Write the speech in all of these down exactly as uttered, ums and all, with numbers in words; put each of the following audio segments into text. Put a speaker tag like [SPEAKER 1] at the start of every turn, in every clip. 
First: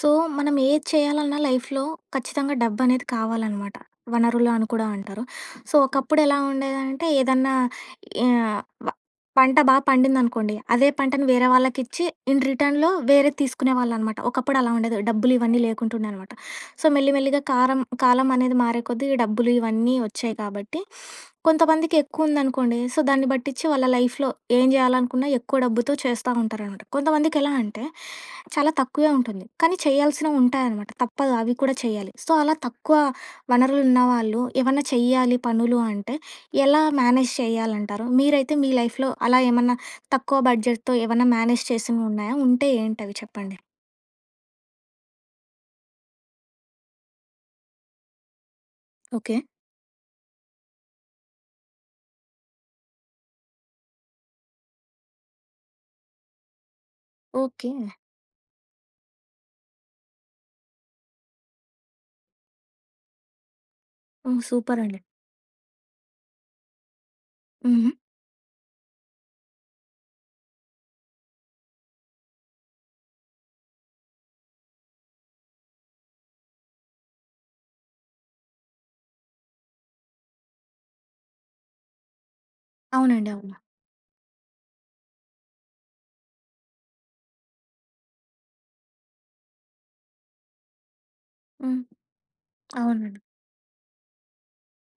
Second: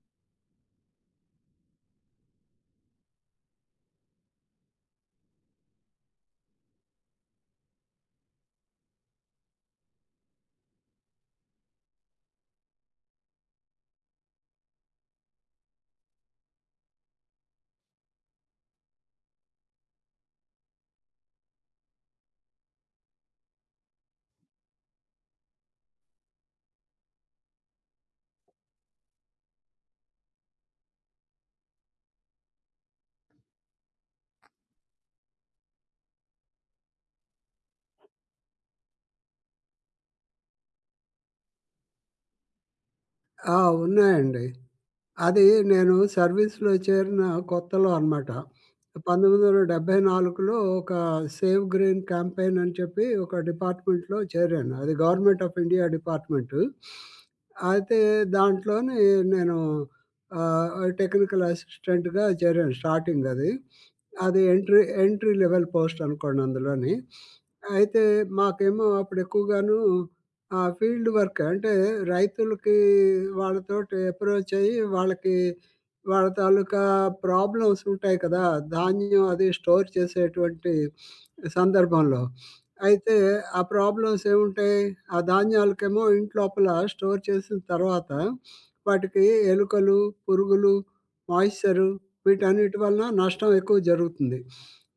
[SPEAKER 1] So, మనం ఏది చేయాలన్నా లైఫ్‌లో ఖచ్చితంగా డబ్బనేది కావాలనమాట. వనరులు అని కూడా అంటారు. సో, ఒకప్పుడు ఎలా ఉండేదంటే ఏదన్నా ఆహ్, వ పంట బా పండిందనుకోండి. అదే పంటని వేరే వాళ్ళకిచ్చి ఇన్ రిటర్న్‌లో వేరేది తీసుకునేవాళ్ళనమాట. ఒకప్పుడు అలా ఉండేది. డబ్బులు ఇవన్నీ లేకుంటుండే అనమాట. సో, మెల్లిమెల్లిగా కారం కాలం అనేది మారే కొద్దీ ఈ డబ్బులు ఇవన్నీ వచ్చాయి కాబట్టి, కొంతమందికి ఎక్కువుందనుకోండి, సో, దాన్ని బట్టిచ్చి వాళ్ళ లైఫ్‌లో ఏం జేయాలనుకున్నా ఎక్కువ డబ్బుతో చేస్తా ఉంటారనమాట. కొంతమందికెలా అంటే, చాలా తక్కువే ఉంటుంది, కానీ చేయాల్సినవుంటాయనమాట. తప్పదు అవి కూడా చేయాలి. సో, అలా తక్కువ వనరులున్న వాళ్ళు ఏమన్నా చెయ్యాలి పనులు అంటే, ఎలా మేనేజ్ చేయాలంటారు? మీరైతే మీ లైఫ్‌లో అలా ఏమన్నా తక్కువ బడ్జెట్‌తో ఏమన్నా మేనేజ్ చేసినవున్నాయా? ఉంటే ఏంటవి
[SPEAKER 2] ఆ!
[SPEAKER 1] చెప్పండి?
[SPEAKER 2] ఉన్నాయండి. అది నేను సర్వీస్‌లో చేరిన కొత్తలో అనమాట.
[SPEAKER 1] ఓకే.
[SPEAKER 2] పంతొమ్మిది వందల డెబ్బై నాలుగులో ఒక సేవ్ గ్రీన్ క్యాంపెయిన్ అని చెప్పి ఒక డిపార్ట్‌మెంట్‌లో చేరాను. అది government of India department.
[SPEAKER 1] Okay.
[SPEAKER 2] అయితే దాంట్లోని నేను ఆహ్, టెక్నికల్ అసిస్టెంట్‌గా చేరాను స్టార్టింగ్ అది.
[SPEAKER 1] హ్మ్.
[SPEAKER 2] అది ఎంట్రీ
[SPEAKER 1] సూపరండి.
[SPEAKER 2] ఎంట్రీ లెవెల్ పోస్ట్ అనుకోండి అందులోని.
[SPEAKER 1] హుహు.
[SPEAKER 2] అయితే మాకేమో అప్పుడు ఎక్కువగాను ఆహ్, ఫీల్డ్ వర్క్ అంటే రైతులకి వాళ్ళతోటి అప్రోచ్ అయ్యి వాళ్ళకి వాళ్ళ తాలూకా ప్రాబ్లమ్స్ ఉంటాయి కదా! ధాన్యం అది స్టోర్ చేసేటువంటి సందర్భంలో. అయితే
[SPEAKER 1] అవునండి. అవును.
[SPEAKER 2] ఆ ప్రాబ్లమ్స్ ఏముంటాయి? ఆ ధాన్యాలకేమో ఇంట్లోపల స్టోర్ చేసిన తర్వాత వాటికి ఎలుకలు, పురుగులు,
[SPEAKER 1] హ్మ్.
[SPEAKER 2] మాయిశ్చరు వీటన్నిటి వలన
[SPEAKER 1] అవునండి.
[SPEAKER 2] నష్టం ఎక్కువ జరుగుతుంది.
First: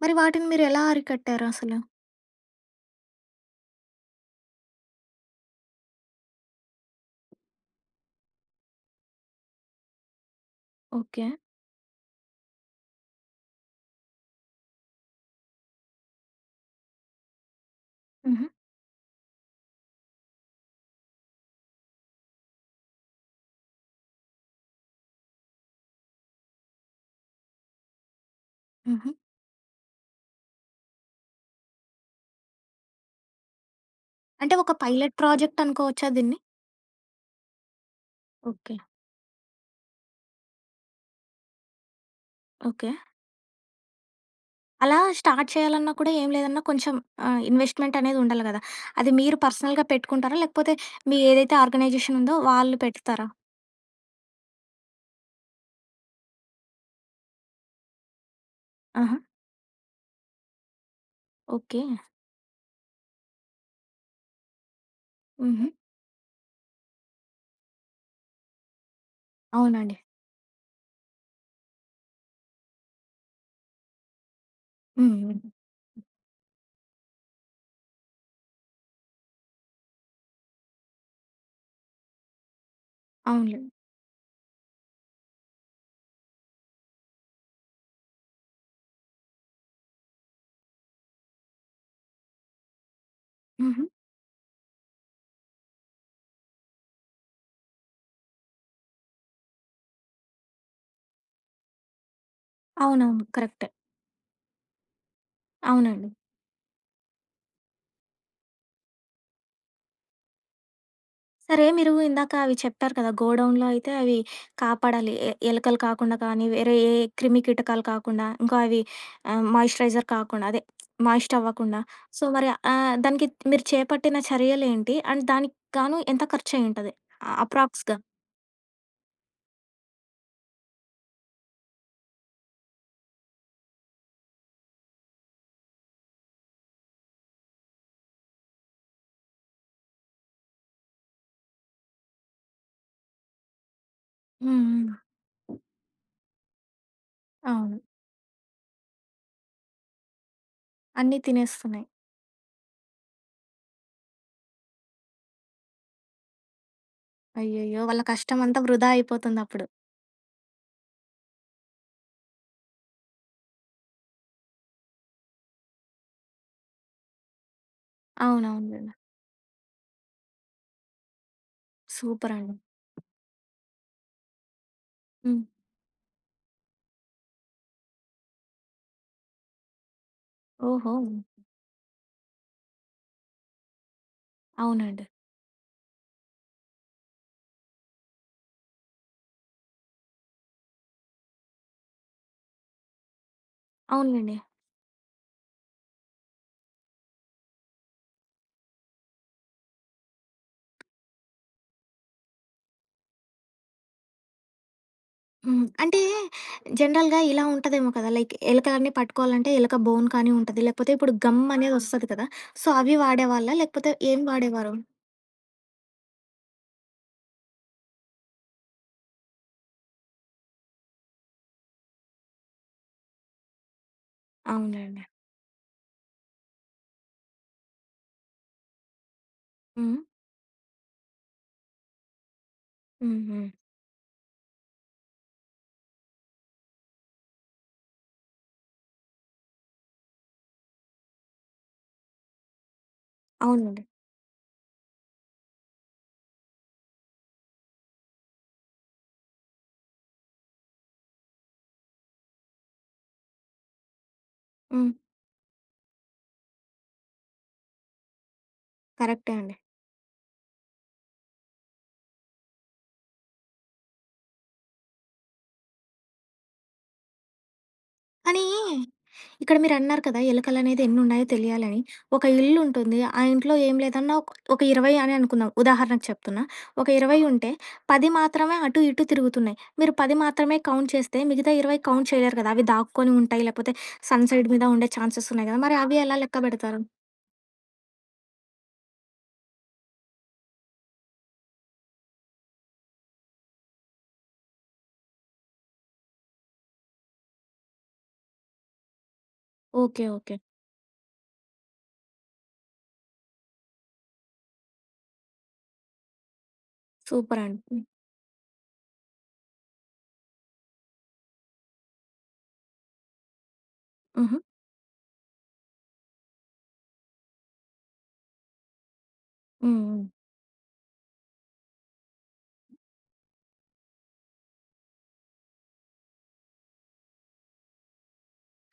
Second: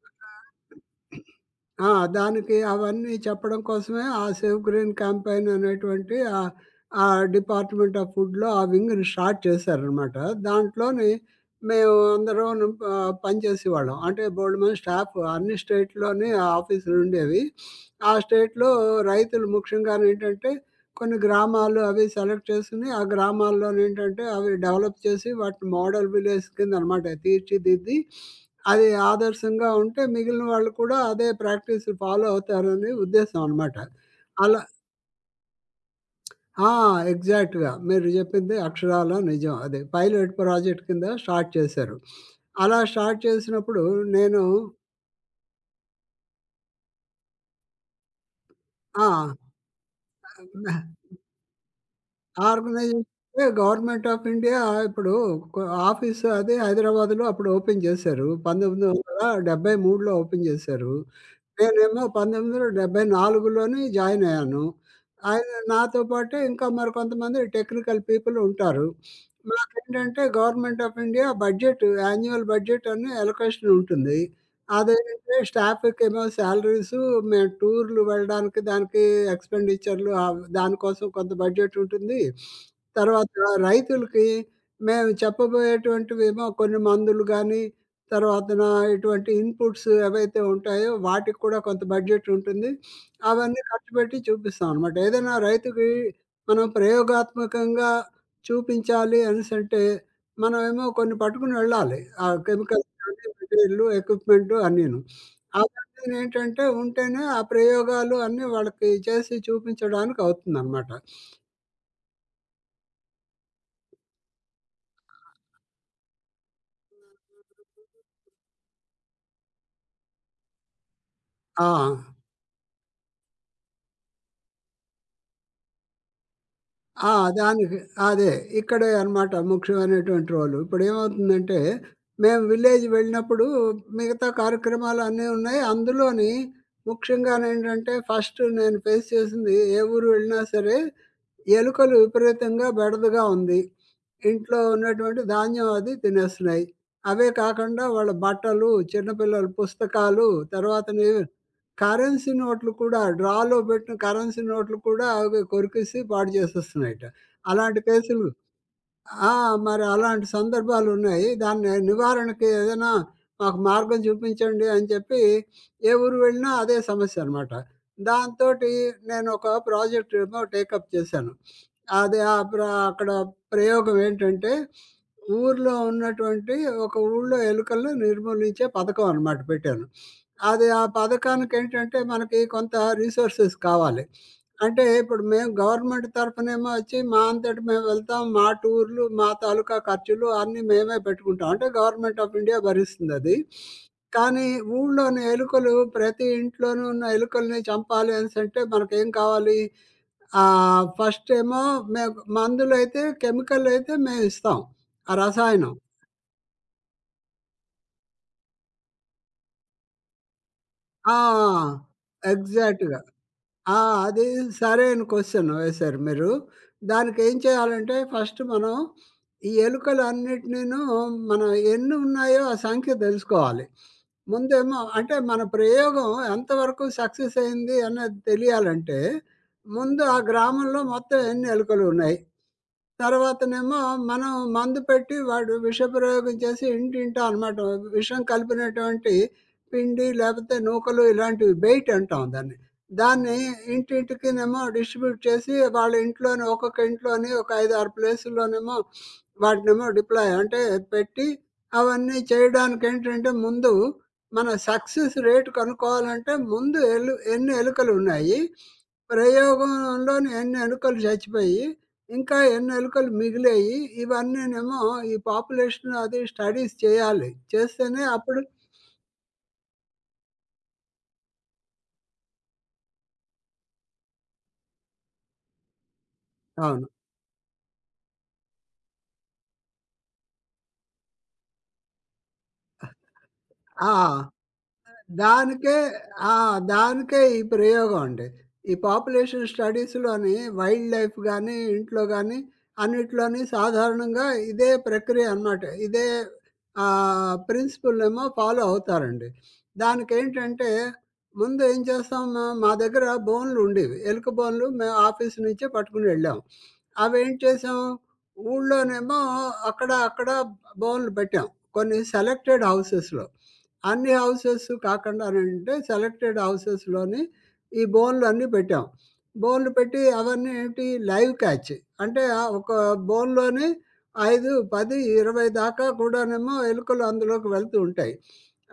[SPEAKER 1] మరి
[SPEAKER 2] ఆ!
[SPEAKER 1] వాటిని మీరెలా అరికట్టారు అసలు?
[SPEAKER 2] ఆ! దానికి అవన్నీ చెప్పడం కోసమే ఆ సేవ్ గ్రీన్ క్యాంపెయిన్ అనేటువంటి ఆహ్, ఆ డిపార్ట్‌మెంట్ ఆఫ్ ఫుడ్‌లో ఆ వింగ్‌ని స్టార్ట్ చేశారనమాట. దాంట్లోని
[SPEAKER 1] ఓకే.
[SPEAKER 2] మేము అందరూను ఆహ్, పనిచేసేవాళ్ళం. అంటే బోలెడన్ని స్టాఫ్ అన్ని స్టేట్‌లోని ఆఫీసులుండేవి. ఆ
[SPEAKER 1] హుహు.
[SPEAKER 2] స్టేట్‌లో రైతులు ముఖ్యంగానేంటంటే కొన్ని గ్రామాలు అవి సెలెక్ట్ చేసుకొని, ఆ గ్రామాల్లోనేంటంటే అవి డెవలప్ చేసి వాటిని మోడల్ విలేజ్ కిందనమాట తీర్చిదిద్ది అది
[SPEAKER 1] హుహు.
[SPEAKER 2] ఆదర్శంగా ఉంటే మిగిలిన వాళ్ళు కూడా అదే ప్రాక్టీసులు ఫాలో అవుతారని ఉద్దేశం అనమాట.
[SPEAKER 1] అంటే
[SPEAKER 2] అలా
[SPEAKER 1] ఒక పైలట్ ప్రాజెక్ట్ అనుకోవచ్చా దీన్ని?
[SPEAKER 2] ఆ! ఎగ్జాక్ట్‌గా. మీరు చెప్పింది
[SPEAKER 1] ఓకే.
[SPEAKER 2] అక్షరాల నిజం. అది పైలట్ ప్రాజెక్ట్ కింద స్టార్ట్ చేశారు. అలా
[SPEAKER 1] ఓకే.
[SPEAKER 2] స్టార్ట్ చేసినప్పుడు నేను
[SPEAKER 1] అలా స్టార్ట్ చేయాలన్నా కూడా ఏం లేదన్నా కొంచెం ఆహ్, ఇన్వెస్ట్‌మెంట్ అనేది ఉండాలి గదా!
[SPEAKER 2] ఆ!
[SPEAKER 1] అది మీరు పర్సనల్‌గా పెట్టుకుంటారా? లేకపోతే మీ ఏదైతే ఆర్గనైజేషన్ ఉందో వాళ్ళు
[SPEAKER 2] ఆర్గనైజేషన్
[SPEAKER 1] పెడతారా?
[SPEAKER 2] గవర్నమెంట్ ఆఫ్ ఇండియా ఇప్పుడు కొ- ఆఫీస్ అది హైదరాబాద్‌లో అప్పుడు ఓపెన్ చేశారు.
[SPEAKER 1] ఆహా!
[SPEAKER 2] పంతొమ్మిది వందల డెబ్బై మూడులో ఓపెన్ చేశారు.
[SPEAKER 1] ఓకే.
[SPEAKER 2] నేనేమో పంతొమ్మిది వందల డెబ్బై నాలుగులోని జాయిన్ అయ్యాను. ఆయన
[SPEAKER 1] హుహు.
[SPEAKER 2] నాతో పాటే ఇంకా మరి కొంతమంది టెక్నికల్ పీపుల్ ఉంటారు.
[SPEAKER 1] అవునండి.
[SPEAKER 2] మాకేంటంటే government of India budget annual budget అని అలొకేషన్ ఉంటుంది.
[SPEAKER 1] హ్మ్.
[SPEAKER 2] అదేంటంటే
[SPEAKER 1] హ్మ్.
[SPEAKER 2] స్టాఫ్‌కేమో సాలరీసు, మేము టూర్‌లు వెళ్ళడానికి దానికి ఎక్స్‌పెండిచర్‌లు ఆవ్ దానికోసం కొంత బడ్జెట్ ఉంటుంది. తర్వాత
[SPEAKER 1] అవునులే.
[SPEAKER 2] రైతులకి మేము చెప్పబోయేటువంటివేమో కొన్ని మందులు గానీ, తర్వాతన ఇటువంటి ఇన్‌పుట్స్ ఏవైతే ఉంటాయో వాటికి కూడా కొంత బడ్జెట్ ఉంటుంది. అవన్నీ
[SPEAKER 1] హుహు.
[SPEAKER 2] ఖర్చు పెట్టి చూపిస్తాం అనమాట. ఏదైనా రైతుకి మనం ప్రయోగాత్మకంగా చూపించాలి అనేసంటే మనమేమో కొన్ని పట్టుకుని వెళ్ళాలి. ఆ కెమికల్
[SPEAKER 1] అవునవును.
[SPEAKER 2] అదే
[SPEAKER 1] కరెక్టే.
[SPEAKER 2] మెటీరియల్లు, ఎక్విప్‌మెంటు అన్నీను.
[SPEAKER 1] అవునండి.
[SPEAKER 2] అవన్నీనేంటంటే ఉంటేనే ఆ ప్రయోగాలు అన్నీ వాళ్ళకి చేసి చూపించడానికవుతుందనమాట.
[SPEAKER 1] సరే మీరు ఇందాక అవి చెప్పారు కదా! గోడౌన్‌లో అయితే అవి కాపాడాలి. ఎ ఎలకలు కాకుండా కానీ, వేరే ఏ క్రిమి కీటకాలు కాకుండా, ఇంకా అవి ఆహ్, మాయిశ్చరైజర్ కాకుండా అదే మాయిస్ట్
[SPEAKER 2] ఆ!
[SPEAKER 1] అవ్వకుండా. సో, మరి ఆహ్, దానికి మీరు చేపట్టిన చర్యలేంటి? అండ్ దానికి గాను ఎంత ఖర్చయ్యుంటది?
[SPEAKER 2] ఆ!
[SPEAKER 1] ఆహ్,
[SPEAKER 2] దానికి
[SPEAKER 1] అప్రాక్స్‌గా?
[SPEAKER 2] అదే. ఇక్కడే అనమాట ముఖ్యమైనటువంటి రోలు. ఇప్పుడేమవుతుందంటే, మేము విలేజ్ వెళ్ళినప్పుడు మిగతా కార్యక్రమాలన్నీ ఉన్నాయి. అందులోని ముఖ్యంగానేంటంటే, ఫస్ట్ నేను ఫేస్ చేసింది ఏ ఊరు వెళ్ళినా సరే ఎలుకలు విపరీతంగా బెడదగా ఉంది. ఇంట్లో
[SPEAKER 1] హ్మ్. హ్మ్.
[SPEAKER 2] ఉన్నటువంటి ధాన్యం అది తినేస్తున్నాయి. అవే
[SPEAKER 1] అవును.
[SPEAKER 2] కాకుండా వాళ్ళ బట్టలు, చిన్న పిల్లల పుస్తకాలు, తర్వాతని
[SPEAKER 1] అన్నీ తినేస్తున్నాయి.
[SPEAKER 2] కరెన్సీ నోట్లు కూడా డ్రాలో పెట్టిన కరెన్సీ నోట్లు కూడా అవి కొరికేసి పాడు చేసేస్తున్నాయట. అలాంటి
[SPEAKER 1] అయ్యయ్యో! వాళ్ళ
[SPEAKER 2] కేసులు
[SPEAKER 1] కష్టమంతా వృధా
[SPEAKER 2] ఆ!
[SPEAKER 1] అయిపోతుందప్పుడు.
[SPEAKER 2] మరి అలాంటి సందర్భాలున్నాయి. దాన్ని నివారణకి ఏదైనా మాకు మార్గం చూపించండి అని చెప్పి ఏ ఊరు వెళ్ళినా అదే సమస్యనమాట. దాంతోటి
[SPEAKER 1] అవునవునులెండి.
[SPEAKER 2] నేనొక ప్రాజెక్ట్ ఏమో టేకప్ చేశాను. అది ఆ
[SPEAKER 1] సూపరండి.
[SPEAKER 2] ప్ర అక్కడ ప్రయోగం ఏంటంటే,
[SPEAKER 1] హ్మ్.
[SPEAKER 2] ఊర్లో ఉన్నటువంటి ఒక ఊళ్ళో ఎలుకలను నిర్మూలించే పథకం అనమాట పెట్టాను. అది ఆ
[SPEAKER 1] ఓహో!
[SPEAKER 2] పథకానికేంటంటే మనకి కొంత రిసోర్సెస్ కావాలి. అంటే
[SPEAKER 1] అవునండి.
[SPEAKER 2] ఇప్పుడు మేము గవర్నమెంట్ తరఫునేమో వచ్చి మా అంతట మేము వెళ్తాం. మా టూర్‌లు, మా తాలూకా ఖర్చులు అన్నీ మేమే పెట్టుకుంటాం. అంటే గవర్నమెంట్ ఆఫ్ ఇండియా భరిస్తుందది.
[SPEAKER 1] అవునులెండి.
[SPEAKER 2] కానీ ఊళ్ళోని ఎలుకలు ప్రతి ఇంట్లోనూ ఉన్న ఎలుకల్ని చంపాలి అనేసంటే మనకేం కావాలి? ఆహ్, ఫస్ట్ ఏమో మేము మందులైతే కెమికల్ అయితే మేమిస్తాం. ఆ
[SPEAKER 1] హ్మ్.
[SPEAKER 2] రసాయనం.
[SPEAKER 1] అంటే జనరల్‌గా ఇలా ఉంటదేమో కదా! లైక్ ఎలకలన్నీ పట్టుకోవాలంటే ఎలక బోన్ కానీ ఉంటది. లేకపోతే ఇప్పుడు గమ్ ఆ!
[SPEAKER 2] ఆ!
[SPEAKER 1] అనేదొస్తది కదా! సో, అవి
[SPEAKER 2] ఎగ్జాక్ట్‌గా.
[SPEAKER 1] వాడేవాళ్ళా?
[SPEAKER 2] ఆ!
[SPEAKER 1] లేకపోతే ఏం
[SPEAKER 2] అది
[SPEAKER 1] వాడేవారు?
[SPEAKER 2] సరైన క్వెషన్ వేశారు మీరు. దానికేం చేయాలంటే ఫస్ట్ మనం ఈ ఎలుకలన్నిటినీను మనం ఎన్నున్నాయో ఆ సంఖ్య తెలుసుకోవాలి. ముందేమో
[SPEAKER 1] అవునండి.
[SPEAKER 2] అంటే మన ప్రయోగం ఎంతవరకు సక్సెస్ అయింది అన్నది తెలియాలంటే
[SPEAKER 1] హ్మ్.
[SPEAKER 2] ముందు ఆ గ్రామంలో మొత్తం ఎన్ని ఎలుకలున్నాయి?
[SPEAKER 1] హ్మ్. హ్మ్.
[SPEAKER 2] తర్వాతనేమో మనం మందు పెట్టి వాడు విషప్రయోగం చేసి ఇంటింటా అనమాట విషం కలిపినటువంటి పిండి లేకపోతే నూకలు ఇలాంటివి బెయిట్ అంటాం దాన్ని. దాన్ని
[SPEAKER 1] అవునండి.
[SPEAKER 2] ఇంటింటికినేమో డిస్ట్రిబ్యూట్ చేసి వాళ్ళ ఇంట్లోనే ఒక్కొక్క ఇంట్లోని ఒక ఐదు, ఆరు ప్లేసుల్లోనేమో వాటినేమో డిప్లాయ్ అంటే పెట్టి అవన్నీ చేయడానికేంటంటే ముందు మన
[SPEAKER 1] హ్మ్.
[SPEAKER 2] సక్సెస్ రేట్ కనుక్కోవాలంటే ముందు ఎలు ఎన్ని ఎలుకలున్నాయి,
[SPEAKER 1] కరెక్టే అండి.
[SPEAKER 2] ప్రయోగంలోని ఎన్ని ఎలుకలు చచ్చిపోయి ఇంకా ఎన్నెలుకలు మిగిలాయి. ఇవన్నీనేమో ఈ పాపులేషన్ అది స్టడీస్ చేయాలి. చేస్తేనే
[SPEAKER 1] కానీ
[SPEAKER 2] అప్పుడు
[SPEAKER 1] ఇక్కడ మీరన్నారు కదా! ఎలుకలనేది ఎన్నున్నాయో తెలియాలని. ఒక ఇల్లుంటుంది. ఆ ఇంట్లో ఏం లేదన్నా ఒక ఒక ఇరవై అని అనుకుందాం. ఉదాహరణకు చెప్తున్నా. ఒక
[SPEAKER 2] అవును.
[SPEAKER 1] ఇరవై ఉంటే పది మాత్రమే అటు ఇటు తిరుగుతున్నాయి. మీరు పది మాత్రమే కౌంట్ చేస్తే మిగతా ఇరవై కౌంట్ చేయలేరు కదా! అవి దాక్కొని ఉంటాయి. లేకపోతే
[SPEAKER 2] ఆ!
[SPEAKER 1] సన్ సైడ్ మీద ఉండే ఛాన్సెస్ ఉన్నాయి కదా!
[SPEAKER 2] దానికే
[SPEAKER 1] మరి అవి ఎలా
[SPEAKER 2] ఆ!
[SPEAKER 1] లెక్క బెడతారు?
[SPEAKER 2] దానికే ఈ ప్రయోగం అండి. ఈ పాపులేషన్ స్టడీస్‌లోని వైల్డ్ లైఫ్ గాని, ఇంట్లో గాని అన్నిట్లోని సాధారణంగా ఇదే ప్రక్రియ అనమాట. ఇదే ఆహ్, ప్రిన్సిపులేమో ఫాలో అవుతారండి.
[SPEAKER 1] ఓకే. ఓకే.
[SPEAKER 2] దానికేంటంటే ముందు ఏం చేస్తాం మేము మా దగ్గర బోనులు ఉండేవి. ఎలుక బోనులు మేము ఆఫీస్ నుంచే పట్టుకుని వెళ్ళాం. అవేం
[SPEAKER 1] సూపరండి.
[SPEAKER 2] చేసాం
[SPEAKER 1] హ్మ్.
[SPEAKER 2] ఊళ్ళోనేమో అక్కడ, అక్కడ బోనులు పెట్టాం. కొన్ని సెలెక్టెడ్ హౌసెస్‌లో. అన్ని
[SPEAKER 1] హుహు.
[SPEAKER 2] హౌసెస్ కాకుండానంటే సెలెక్టెడ్ హౌసెస్‌లోని ఈ బోనులన్నీ పెట్టాం. బోనులు
[SPEAKER 1] హ్మ్.
[SPEAKER 2] పెట్టి
[SPEAKER 1] హ్మ్.
[SPEAKER 2] అవన్నీ ఏంటి లైవ్ క్యాచ్. అంటే ఆహ్, ఒక బోనులోని ఐదు, పది, ఇరవై దాకా కూడానేమో ఎలుకలు అందులోకి వెళ్తూ ఉంటాయి.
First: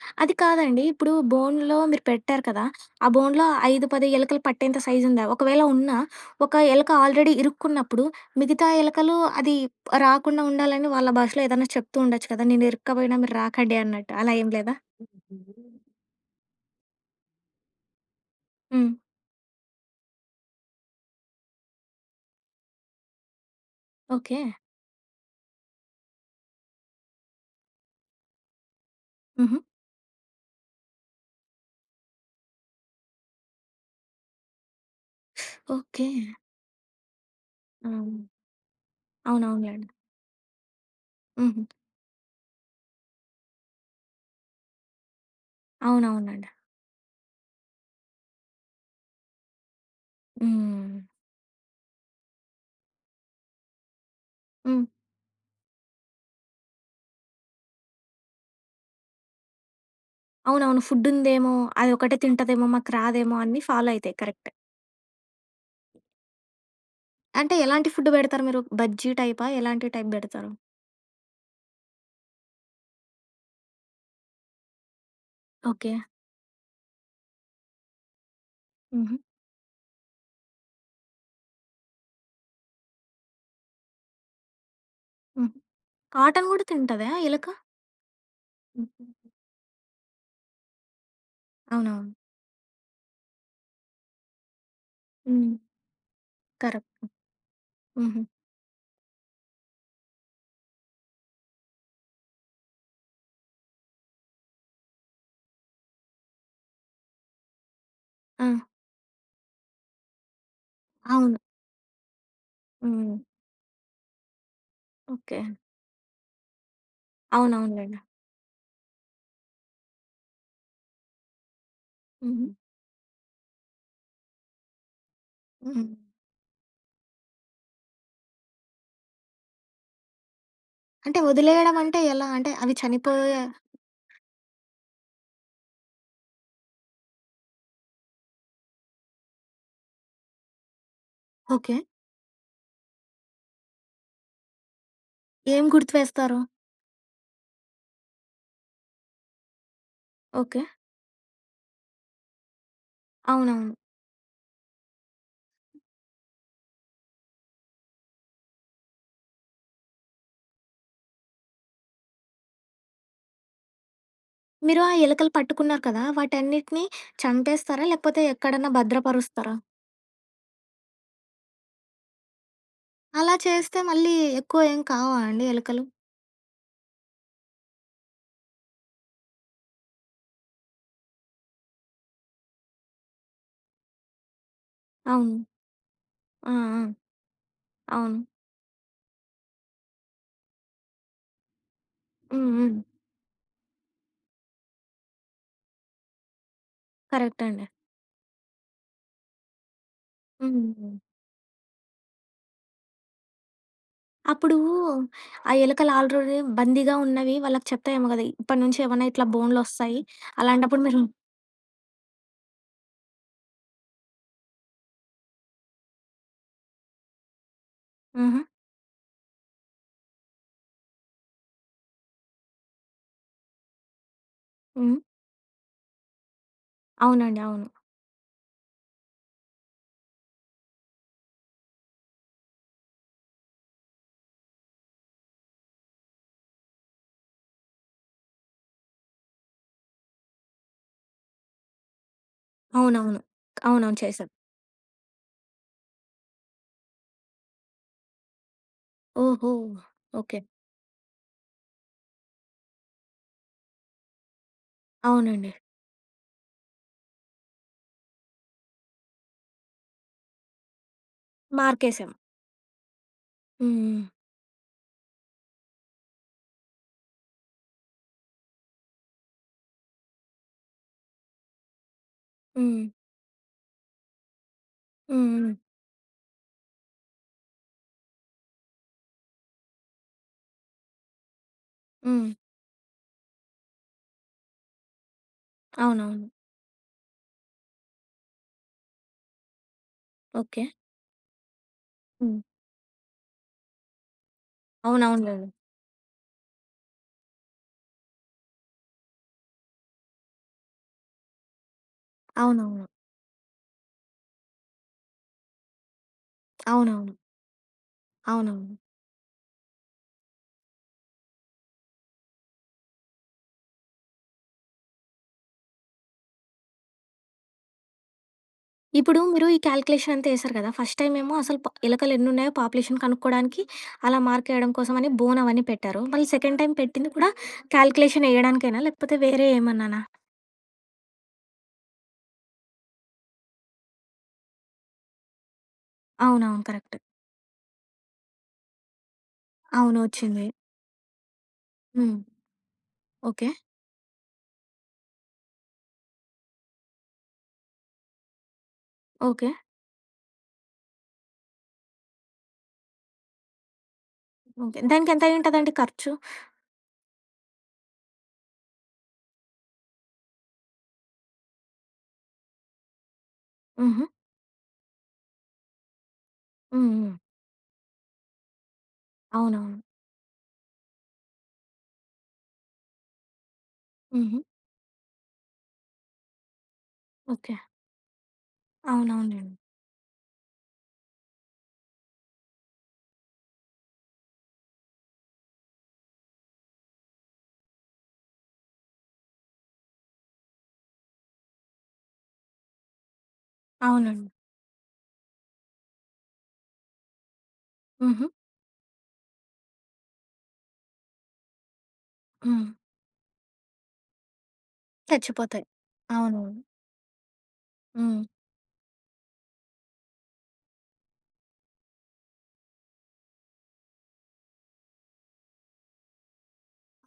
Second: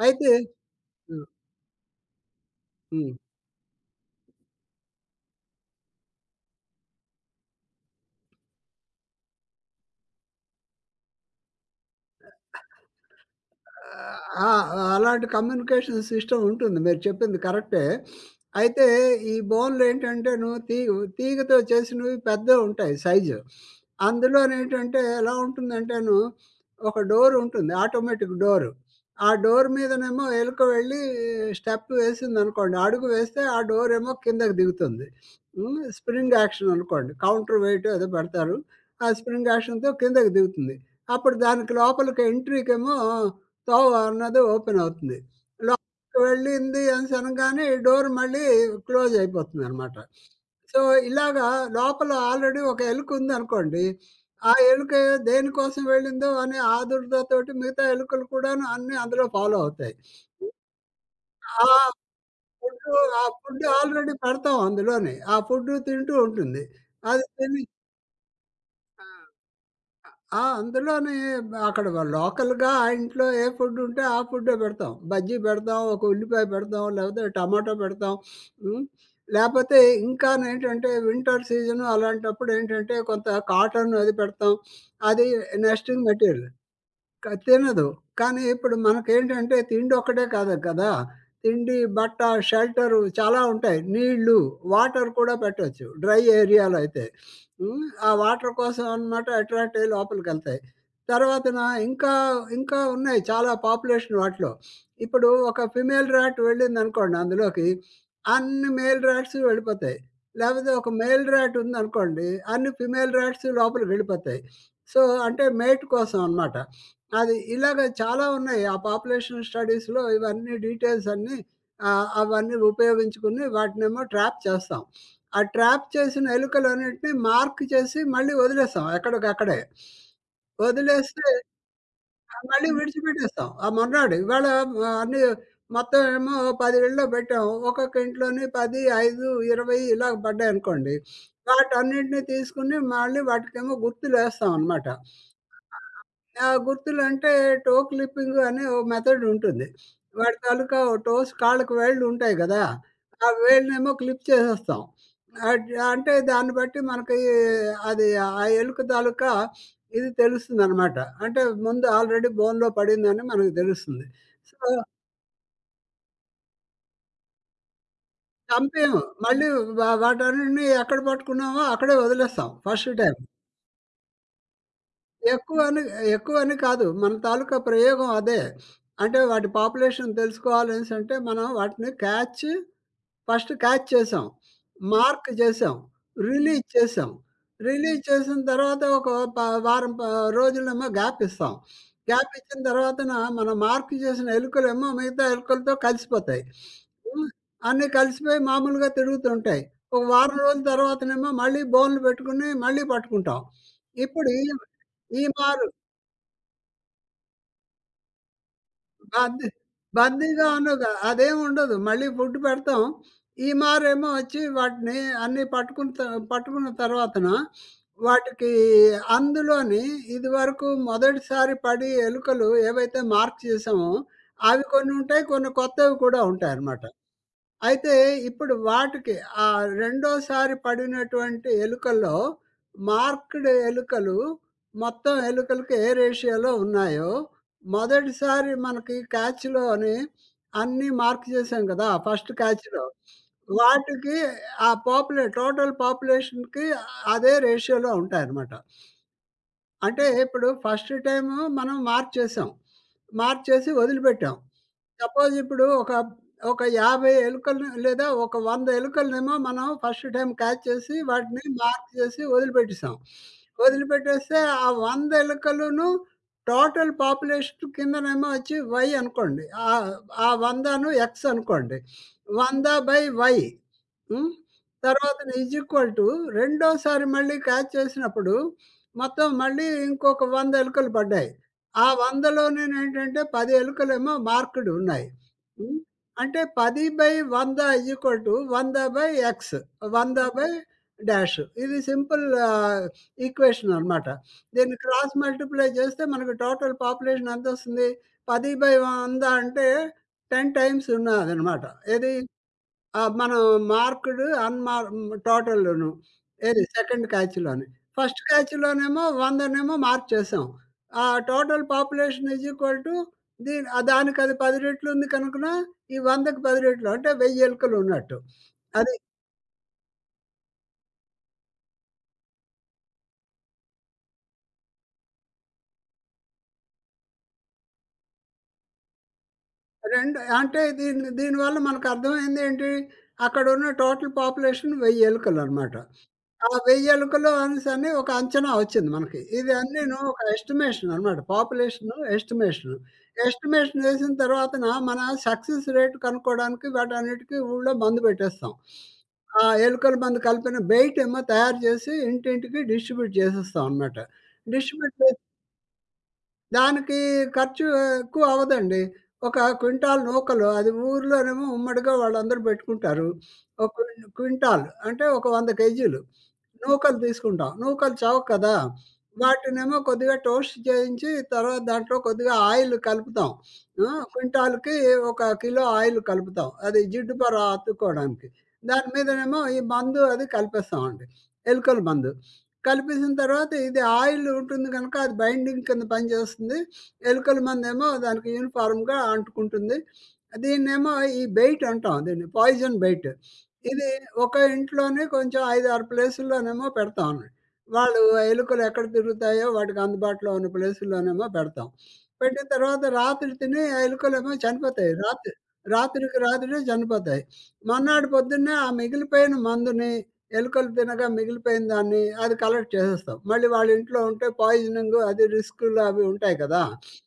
[SPEAKER 2] అయితే
[SPEAKER 1] అది కాదండి. ఇప్పుడు
[SPEAKER 2] హ్మ్.
[SPEAKER 1] బోనులో మీరు పెట్టారు కదా! ఆ
[SPEAKER 2] హ్మ్.
[SPEAKER 1] బోనులో ఐదు, పది ఎలుకలు పట్టేంత సైజ్ ఉందా? ఒకవేళ ఉన్నా, ఒక ఎలక ఆల్రెడీ ఇరుక్కున్నప్పుడు, మిగతా ఎలకలు అది రాకుండా ఉండాలని వాళ్ళ భాషలో ఏదన్నా చెప్తూ ఉండొచ్చు కదా! నేను ఇరుక్కపోయినా మీరు రాకండి అన్నట్టు. అలా
[SPEAKER 2] ఆ!
[SPEAKER 1] ఏం లేదా?
[SPEAKER 2] ఆ! అలాంటి కమ్యూనికేషన్ సిస్టమ్ ఉంటుంది. మీరు చెప్పింది కరెక్టే. అయితే
[SPEAKER 1] హ్మ్.
[SPEAKER 2] ఈ బౌన్‌లేంటంటేను తీ తీగతో చేసినవి పెద్దవుంటాయి సైజు.
[SPEAKER 1] ఓకే.
[SPEAKER 2] అందులోనేంటంటే ఎలా ఉంటుందంటేను ఒక డోరుంటుంది. Automatic door. ఆ
[SPEAKER 1] హుహు.
[SPEAKER 2] డోర్ మీదనేమో ఎలుక వెళ్ళి స్టెప్ వేసిందనుకోండి, అడుగు వేస్తే ఆ డోరేమో కిందకి దిగుతుంది. హ్మ్.
[SPEAKER 1] ఓకే.
[SPEAKER 2] స్ప్రింగ్ యాక్షన్ అనుకోండి. కౌంటర్
[SPEAKER 1] ఆ!
[SPEAKER 2] వెయిటో ఏదో పెడతారు. ఆ స్ప్రింగ్
[SPEAKER 1] అవునవునులెండి.
[SPEAKER 2] యాక్షన్‌తో కిందకి దిగుతుంది. అప్పుడు
[SPEAKER 1] హుహు.
[SPEAKER 2] దానికి లోపలికి ఎంట్రీకేమో తోవ అన్నది ఓపెన్ అవుతుంది. లోపలికి
[SPEAKER 1] అవునవునండి.
[SPEAKER 2] వెళ్ళింది అనేసి అనంగానే ఈ డోర్ మళ్ళీ క్లోజ్ అయిపోతుందనమాట. సో,
[SPEAKER 1] హ్మ్.
[SPEAKER 2] ఇలాగా లోపల ఆల్రెడీ ఒక ఎలుక ఉందనుకోండి. ఆ
[SPEAKER 1] హ్మ్.
[SPEAKER 2] ఎలుక దేనికోసం వెళ్ళిందో అనే ఆదుర్దాతోటి మిగతా ఎలుకలు కూడాను అన్నీ అందులో ఫాలో అవుతాయి.
[SPEAKER 1] అవునవును. ఫుడ్ ఉందేమో,
[SPEAKER 2] ఆ
[SPEAKER 1] అదొకటే తింటదేమో, మాకు
[SPEAKER 2] ఫుడ్డు ఆ
[SPEAKER 1] రాదేమో అన్నీ
[SPEAKER 2] ఫుడ్
[SPEAKER 1] ఫాలో
[SPEAKER 2] ఆల్రెడీ
[SPEAKER 1] అయితాయి. కరెక్ట్.
[SPEAKER 2] పెడతాం అందులోనే. ఆ ఫుడ్డు తింటూ ఉంటుంది. అది
[SPEAKER 1] అంటే
[SPEAKER 2] తిని
[SPEAKER 1] ఎలాంటి ఫుడ్ బెడతారు మీరు? బజ్జీ టైపా? ఎలాంటి టైప్
[SPEAKER 2] ఆ!
[SPEAKER 1] బెడతారు?
[SPEAKER 2] అందులోని అక్కడ లోకల్‌గా ఆ ఇంట్లో ఏ ఫుడ్ ఉంటే ఆ ఫుడ్డే పెడతాం. బజ్జీ పెడతాం,
[SPEAKER 1] ఓకే.
[SPEAKER 2] ఒక ఉల్లిపాయ పెడతాం, లేకపోతే టమాటో పెడతాం. హ్మ్.
[SPEAKER 1] హుహు.
[SPEAKER 2] లేపోతే ఇంకానేంటంటే వింటర్ సీజను అలాంటప్పుడేంటంటే కొంత కాటన్ అది పెడతాం. అది
[SPEAKER 1] హుహు.
[SPEAKER 2] Nesting material.
[SPEAKER 1] కాటన్ గూడా తింటదా
[SPEAKER 2] క
[SPEAKER 1] ఎలక?
[SPEAKER 2] తినదు. కానీ ఇప్పుడు
[SPEAKER 1] హుహు.
[SPEAKER 2] మనకేంటంటే తిండొక్కటే కాదు కదా! తిండి,
[SPEAKER 1] అవునవును.
[SPEAKER 2] బట్ట, షెల్టరు చాలా ఉంటాయి. నీళ్ళు, వాటర్ కూడా
[SPEAKER 1] హ్మ్.
[SPEAKER 2] పెట్టొచ్చు. డ్రై ఏరియాలో
[SPEAKER 1] కరెక్ట్.
[SPEAKER 2] అయితే. హ్మ్. ఆ
[SPEAKER 1] హుహు.
[SPEAKER 2] వాటర్ కోసం అనమాట అట్రాక్ట్ అయ్యి లోపలికెళ్తాయి. తర్వాతన ఇంకా, ఇంకా ఉన్నాయి చాలా పాపులేషన్ వాటిలో. ఇప్పుడు ఒక ఫీమేల్ రాట్ వెళ్ళిందనుకోండి అందులోకి,
[SPEAKER 1] ఆ!
[SPEAKER 2] అన్ని మేల్ రాట్స్ వెళ్ళిపోతాయి. లేకపోతే ఒక మేల్
[SPEAKER 1] అవును.
[SPEAKER 2] రాట్ ఉందనుకోండి, అన్ని ఫీమేల్
[SPEAKER 1] హ్మ్.
[SPEAKER 2] రాట్స్ లోపలికెళ్ళిపోతాయి. So,
[SPEAKER 1] okay.
[SPEAKER 2] అంటే మేట్ కోసం అనమాట. అది ఇలాగ
[SPEAKER 1] అవునవునులెండి.
[SPEAKER 2] చాలా ఉన్నాయి. ఆ పాపులేషన్ స్టడీస్‌లో ఇవన్నీ డీటెయిల్స్ అన్నీ ఆహ్,
[SPEAKER 1] హుహు.
[SPEAKER 2] అవన్నీ ఉపయోగించుకుని వాటినేమో ట్రాప్ చేస్తాం. ఆ ట్రాప్
[SPEAKER 1] హ్మ్.
[SPEAKER 2] చేసిన ఎలుకలన్నిటిని మార్క్ చేసి మళ్ళీ వదిలేస్తాం ఎక్కడికక్కడే.
[SPEAKER 1] అంటే
[SPEAKER 2] వదిలేస్తే
[SPEAKER 1] వదిలేయడం అంటే ఎలా?
[SPEAKER 2] ఆహ్,
[SPEAKER 1] అంటే
[SPEAKER 2] మళ్ళీ
[SPEAKER 1] అవి చనిపోయే
[SPEAKER 2] విడిచిపెట్టేస్తాం. ఆ మర్నాడు ఇవాళ మ అన్నీ మొత్తం ఏమో పది ఇళ్ళలో పెట్టాం. ఒక్కొక్క ఇంట్లోని పది, ఐదు, ఇరవై ఇలా పడ్డాయనుకోండి.
[SPEAKER 1] ఓకే.
[SPEAKER 2] వాటన్నిటిని తీసుకొని మళ్ళీ వాటికేమో గుర్తులేస్తామనమాట.
[SPEAKER 1] ఏం గుర్తువేస్తారు?
[SPEAKER 2] ఆ! గుర్తులంటే టో క్లిప్పింగ్ అనే ఓ మెథడ్ ఉంటుంది. వాడి
[SPEAKER 1] ఓకే.
[SPEAKER 2] తాలూకా ఓ టోస్ కాళ్ళకి వేళ్ళు ఉంటాయి గదా! ఆ
[SPEAKER 1] అవునవును.
[SPEAKER 2] వేళ్ళనేమో క్లిప్ చేసేస్తాం. అట్ అంటే దాన్ని బట్టి మనకి అది ఆ ఎలుక తాలూకా ఇది తెలుస్తుందనమాట. అంటే ముందు ఆల్రెడీ బోన్‌లో పడిందని మనకు తెలుస్తుంది. సో,
[SPEAKER 1] మీరు ఆ ఎలకలు పట్టుకున్నారు కదా! వాటన్నిటిని చంపేస్తారా? లేకపోతే ఎక్కడన్నా
[SPEAKER 2] చంపేయము. మళ్ళీ
[SPEAKER 1] భద్రపరుస్తారా?
[SPEAKER 2] వ వాటన్నిటిని ఎక్కడ పట్టుకున్నామో అక్కడే వదిలేస్తాం ఫస్ట్ టైమ్.
[SPEAKER 1] అలా చేస్తే మళ్ళీ ఎక్కువ ఏం కావా అండి
[SPEAKER 2] ఎక్కువ అని
[SPEAKER 1] ఎలకలు?
[SPEAKER 2] ఎక్కువ అని కాదు. మన తాలూకా ప్రయోగం అదే. అంటే వాటి పాపులేషన్ తెలుసుకోవాలనేసంటే, మనం వాటిని క్యాచ్ ఫస్ట్ క్యాచ్ చేసాం. మార్క్
[SPEAKER 1] అవును.
[SPEAKER 2] చేసాం.
[SPEAKER 1] ఆ!
[SPEAKER 2] రిలీజ్
[SPEAKER 1] ఆ!
[SPEAKER 2] చేసాం. రిలీజ్
[SPEAKER 1] అవును.
[SPEAKER 2] చేసిన తర్వాత ఒక ప వారం ప రోజులేమో గ్యాప్ ఇస్తాం. గ్యాప్
[SPEAKER 1] హ్మ్.
[SPEAKER 2] ఇచ్చిన
[SPEAKER 1] హ్మ్.
[SPEAKER 2] తర్వాతన మనం మార్క్ చేసిన ఎలుకలేమో మిగతా ఎలుకలతో కలిసిపోతాయి. హ్మ్.
[SPEAKER 1] కరెక్ట్ అండి.
[SPEAKER 2] అన్నీ కలిసిపోయి మామూలుగా తిరుగుతుంటాయి. ఒక వారం రోజుల
[SPEAKER 1] హ్మ్.
[SPEAKER 2] తర్వాతనేమో మళ్ళీ బోన్లు పెట్టుకొని మళ్ళీ పట్టుకుంటాం. ఇప్పుడు ఈ
[SPEAKER 1] అప్పుడు
[SPEAKER 2] ఈ
[SPEAKER 1] ఆ
[SPEAKER 2] మారు
[SPEAKER 1] ఎలుకలు ఆల్రెడీ బందీగా ఉన్నవి వాళ్ళకి చెప్తాయేమో కదా! ఇప్పటి నుంచి ఏమన్నా ఇట్లా
[SPEAKER 2] బద్దీ
[SPEAKER 1] బోనులొస్తాయి.
[SPEAKER 2] బద్దీగా
[SPEAKER 1] అలాంటప్పుడు
[SPEAKER 2] అనుగా
[SPEAKER 1] మీరు
[SPEAKER 2] అదేం ఉండదు. అదేముండదు. మళ్ళీ ఫుడ్ పెడతాం. ఈ మారేమో వచ్చి వాటిని అన్నీ పట్టుకున్న త పట్టుకున్న తర్వాతన
[SPEAKER 1] హుహు.
[SPEAKER 2] వాటికి అందులోని ఇదివరకు మొదటిసారి పడి ఎలుకలు ఏవైతే మార్క్ చేసామో అవి కొన్ని
[SPEAKER 1] హ్మ్.
[SPEAKER 2] ఉంటాయి. కొన్ని కొత్తవి కూడా ఉంటాయన్నమాట.
[SPEAKER 1] అవునండి. అవును.
[SPEAKER 2] అయితే ఇప్పుడు వాటికి ఆ రెండోసారి పడినటువంటి ఎలుకల్లో మార్క్డ్ ఎలుకలు మొత్తం ఎలుకలకి ఏ రేషియోలో ఉన్నాయో మొదటిసారి మనకి క్యాచ్‌లో అని అన్నీ మార్క్ చేసాం కదా! ఫస్ట్ క్యాచ్‌లో.
[SPEAKER 1] అవునవును. అవునవును.
[SPEAKER 2] వాటికి
[SPEAKER 1] చేశాం.
[SPEAKER 2] ఆ పాపులే టోటల్ పాపులేషన్‌కి అదే రేషియోలో ఉంటాయన్నమాట.
[SPEAKER 1] ఓహో!
[SPEAKER 2] అంటే
[SPEAKER 1] ఓకే.
[SPEAKER 2] ఇప్పుడు ఫస్ట్ టైము మనం మార్క్ చేసాం. మార్క్ చేసి వదిలిపెట్టాం. సపోజ్
[SPEAKER 1] అవునండి.
[SPEAKER 2] ఇప్పుడు ఒక ఒక యాభై ఎలుకలను లేదా ఒక వంద ఎలుకలనేమో మనం ఫస్ట్ టైమ్ క్యాచ్ చేసి వాటిని మార్క్
[SPEAKER 1] మార్కేసాం.
[SPEAKER 2] చేసి వదిలిపెట్టేసాం.
[SPEAKER 1] హ్మ్.
[SPEAKER 2] వదిలిపెట్టేస్తే ఆ వంద ఎలుకలును టోటల్ పాపులేషన్ కిందనేమో వచ్చి వై అనుకోండి. ఆహ్, ఆ 100ను ఎక్స్ అనుకోండి.
[SPEAKER 1] హ్మ్.
[SPEAKER 2] వంద/వై హ్మ్.
[SPEAKER 1] హ్మ్.
[SPEAKER 2] తర్వాతన
[SPEAKER 1] హ్మ్.
[SPEAKER 2] ఈజ్ ఈక్వల్ టు రెండోసారి మళ్ళీ క్యాచ్ చేసినప్పుడు మొత్తం మళ్ళీ ఇంకొక వంద ఎలుకలు పడ్డాయి. ఆ
[SPEAKER 1] హ్మ్.
[SPEAKER 2] 100లోనేంటంటే పది ఎలుకలేమో మార్క్‌డ్ ఉన్నాయి. హ్మ్.
[SPEAKER 1] అవునవును.
[SPEAKER 2] అంటే పది బై వంద వంద/x
[SPEAKER 1] ఓకే.
[SPEAKER 2] వంద/డాష్ ఇది సింపుల్
[SPEAKER 1] హ్మ్.
[SPEAKER 2] ఆహ్, ఈక్వేషన్ అనమాట. దీన్ని క్రాస్
[SPEAKER 1] అవునవునులెండి.
[SPEAKER 2] మల్టిప్లై చేస్తే మనకు టోటల్ పాపులేషన్ ఎంతొస్తుంది? పది బై వంద అంటే పది టైమ్స్ ఉన్నదనమాట. ఏది?
[SPEAKER 1] అవునవును.
[SPEAKER 2] ఆ! మనం మార్క్‌డ్, అన్‌మార్ టోటల్‌ను. ఏది సెకండ్
[SPEAKER 1] అవునవును.
[SPEAKER 2] క్యాచ్‌లోని. ఫస్ట్
[SPEAKER 1] అవునవును.
[SPEAKER 2] క్యాచ్‌లోనేమో 100నేమో మార్క్ చేసాం. ఆ total population is equal to దీని ఆ దానికి అది పది రెట్లు ఉంది కనుకన ఈ 100కి పది రెట్లు అంటే వెయ్యి ఎలుకలు ఉన్నట్టు. అది
[SPEAKER 1] ఇప్పుడు మీరు ఈ క్యాలిక్యులేషన్ అంతా ఏశారు కదా! ఫస్ట్ టైమేమో అసలు ప ఎలకలు ఎన్నున్నాయో పాపులేషన్ కనుక్కోడానికి అలా మార్కేయడం కోసమని బోన్ అవన్నీ పెట్టారు. మళ్ళీ సెకండ్ టైమ్ పెట్టింది కూడా క్యాలిక్యులేషన్ ఎయడానికేనా? లేకపోతే వేరే ఏమన్నానా?
[SPEAKER 2] రెండు అంటే దీని దీనివల్ల మనకు అర్థమైందేంటి? అక్కడున్న టోటల్ పాపులేషన్ వెయ్యి ఎలుకలనమాట. ఆ
[SPEAKER 1] అవునవును.
[SPEAKER 2] వెయ్యి
[SPEAKER 1] కరెక్ట్.
[SPEAKER 2] ఎలుకలు అనేసని ఒక అంచనా వచ్చింది మనకి. ఇది అన్నీను
[SPEAKER 1] అవును.
[SPEAKER 2] ఒక
[SPEAKER 1] వచ్చింది.
[SPEAKER 2] ఎస్టిమేషన్ అన్నమాట. పాపులేషను
[SPEAKER 1] హ్మ్.
[SPEAKER 2] ఎస్టిమేషను.
[SPEAKER 1] ఓకే.
[SPEAKER 2] ఎస్టిమేషన్ వేసిన తర్వాతన మన సక్సెస్ రేట్ కనుక్కోవడానికి వాటన్నిటికి ఊళ్ళో మందు పెట్టేస్తాం. ఆ
[SPEAKER 1] ఓకే.
[SPEAKER 2] ఎలుకల మందు కలిపిన బెయిట్ ఏమో తయారు చేసి ఇంటింటికి డిస్ట్రిబ్యూట్ చేసేస్తాం అన్నమాట.
[SPEAKER 1] ఓకే.
[SPEAKER 2] డిస్ట్రిబ్యూట్ చేసి
[SPEAKER 1] దానికెంత అయ్యుంటదండి ఖర్చు?
[SPEAKER 2] దానికి ఖర్చు ఎక్కువ అవ్వదండి. ఒక క్వింటాల్ నూకలు అది ఊర్లోనేమో ఉమ్మడిగా వాళ్ళందరూ పెట్టుకుంటారు. ఒక
[SPEAKER 1] హుహు.
[SPEAKER 2] క్విన్ క్వింటాల్ అంటే ఒక వంద కేజీలు.
[SPEAKER 1] హ్మ్.
[SPEAKER 2] నూకలు
[SPEAKER 1] హ్మ్.
[SPEAKER 2] తీసుకుంటాం. నూకలు చవక కదా! వాటినేమో
[SPEAKER 1] అవునవును.
[SPEAKER 2] కొద్దిగా టోస్ట్ చేయించి తర్వాత దాంట్లో కొద్దిగా ఆయిల్ కలుపుతాం. ఆ!
[SPEAKER 1] హుహు.
[SPEAKER 2] క్వింటాల్‌కి ఒక కిలో ఆయిల్ కలుపుతాం. అది జిడ్డుపర
[SPEAKER 1] ఓకే.
[SPEAKER 2] అతుక్కోవడానికి. దాని మీదనేమో
[SPEAKER 1] అవునవునులెండి.
[SPEAKER 2] ఈ మందు అది కలిపేస్తామండి. ఎలుకల మందు. కలిపేసిన తర్వాత ఇది ఆయిల్ ఉంటుంది గనుక అది బైండింగ్ కింద పనిచేస్తుంది. ఎలుకల మందేమో దానికి యూనిఫార్మ్‌గా అంటుకుంటుంది. దీన్నేమో ఈ బెయిట్ అంటాం. దీన్ని పాయిజన్ బెయిట్. ఇది
[SPEAKER 1] అవునండి.
[SPEAKER 2] ఒక ఇంట్లోనే కొంచెం ఐదు, ఆరు ప్లేసుల్లోనేమో పెడతామండి. వాళ్ళు
[SPEAKER 1] హుహు.
[SPEAKER 2] ఎలుకలు ఎక్కడ తిరుగుతాయో వాటికి అందుబాటులో ఉన్న ప్లేసుల్లోనేమో పెడతాం. పెట్టిన
[SPEAKER 1] హ్మ్.
[SPEAKER 2] తర్వాత రాత్రి తిని ఆ ఎలుకలేమో చనిపోతాయి. రాత్రి
[SPEAKER 1] చచ్చిపోతాయి.
[SPEAKER 2] రాత్రికి రాత్రే
[SPEAKER 1] అవునవును.
[SPEAKER 2] చనిపోతాయి. మర్నాడు
[SPEAKER 1] హ్మ్.
[SPEAKER 2] పొద్దున్నే ఆ మిగిలిపోయిన మందుని ఎలుకలు తినగా మిగిలిపోయిన దాన్ని అది కలెక్ట్ చేసేస్తాం. మళ్ళీ వాళ్ళ ఇంట్లో ఉంటే పాయిజనింగ్ అది రిస్కులు అవి ఉంటాయి కదా!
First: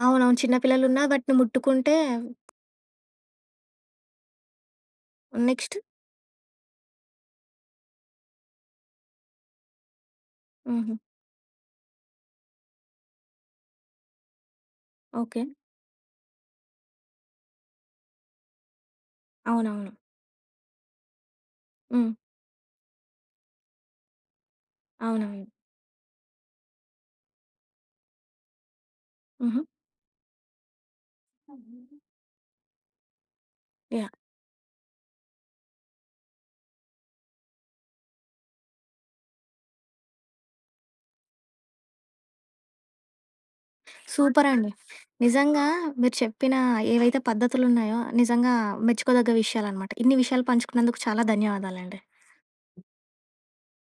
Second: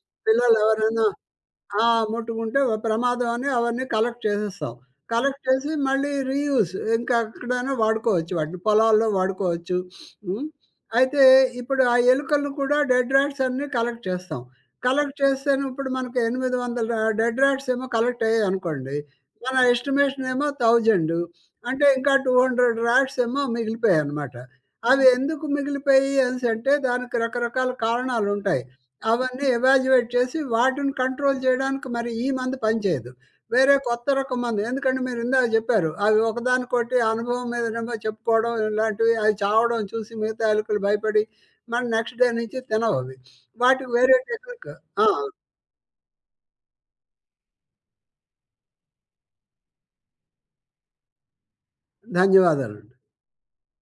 [SPEAKER 1] అవునవును. చిన్న
[SPEAKER 2] పిల్లలు
[SPEAKER 1] పిల్లలున్నా
[SPEAKER 2] ఎవరైనా
[SPEAKER 1] వాటిని
[SPEAKER 2] ఆ!
[SPEAKER 1] ముట్టుకుంటే
[SPEAKER 2] ముట్టుకుంటే వ ప్రమాదం అని అవన్నీ కలెక్ట్ చేసేస్తాం. కలెక్ట్ చేసి
[SPEAKER 1] నెక్స్ట్?
[SPEAKER 2] మళ్ళీ రీయూజ్ ఇంకా ఎక్కడైనా వాడుకోవచ్చు వాటిని. పొలాల్లో వాడుకోవచ్చు. హ్మ్.
[SPEAKER 1] హుహు.
[SPEAKER 2] అయితే ఇప్పుడు ఆ ఎలుకలను కూడా డెడ్ రాట్స్ అన్నీ కలెక్ట్ చేస్తాం. Collect
[SPEAKER 1] okay.
[SPEAKER 2] చేస్తేను ఇప్పుడు మనకి ఎనిమిది వందల డెడ్ రాట్స్ ఏమో కలెక్ట్ అయ్యాయనుకోండి. మన
[SPEAKER 1] అవునవును.
[SPEAKER 2] ఎస్టిమేషన్ ఏమో వెయ్యి అంటే
[SPEAKER 1] హ్మ్.
[SPEAKER 2] ఇంకా రెండు వందల రాట్స్ ఏమో మిగిలిపోయాయన్నమాట. అవి
[SPEAKER 1] అవునవును.
[SPEAKER 2] ఎందుకు మిగిలిపోయాయి అనేసి అంటే దానికి రకరకాల కారణాలుంటాయి. అవన్నీ
[SPEAKER 1] హుహు.
[SPEAKER 2] ఎవాల్యుయేట్ చేసి వాటిని కంట్రోల్ చేయడానికి మరి ఈ మందు పనిచేయదు. వేరే కొత్త
[SPEAKER 1] యాహ్!
[SPEAKER 2] రకం మందు. ఎందుకంటే మీరు ఇందాక చెప్పారు. అవి ఒకదానికొకటి అనుభవం మీదనేమో చెప్పుకోవడం ఇలాంటివి అవి చావడం చూసి మిగతా ఎలుకలు భయపడి మరి నెక్స్ట్ డే నుంచి తినవవి. వాటికి వేరే
[SPEAKER 1] సూపరండి.
[SPEAKER 2] టెక్నిక్ ఆ!
[SPEAKER 1] నిజంగా మీరు చెప్పిన ఏవైతే పద్ధతులున్నాయో నిజంగా మెచ్చుకోదగ్గ విషయాలనమాట. ఇన్ని విషయాలు పంచుకున్నందుకు చాలా ధన్యవాదాలండి.
[SPEAKER 2] ధన్యవాదాలండి.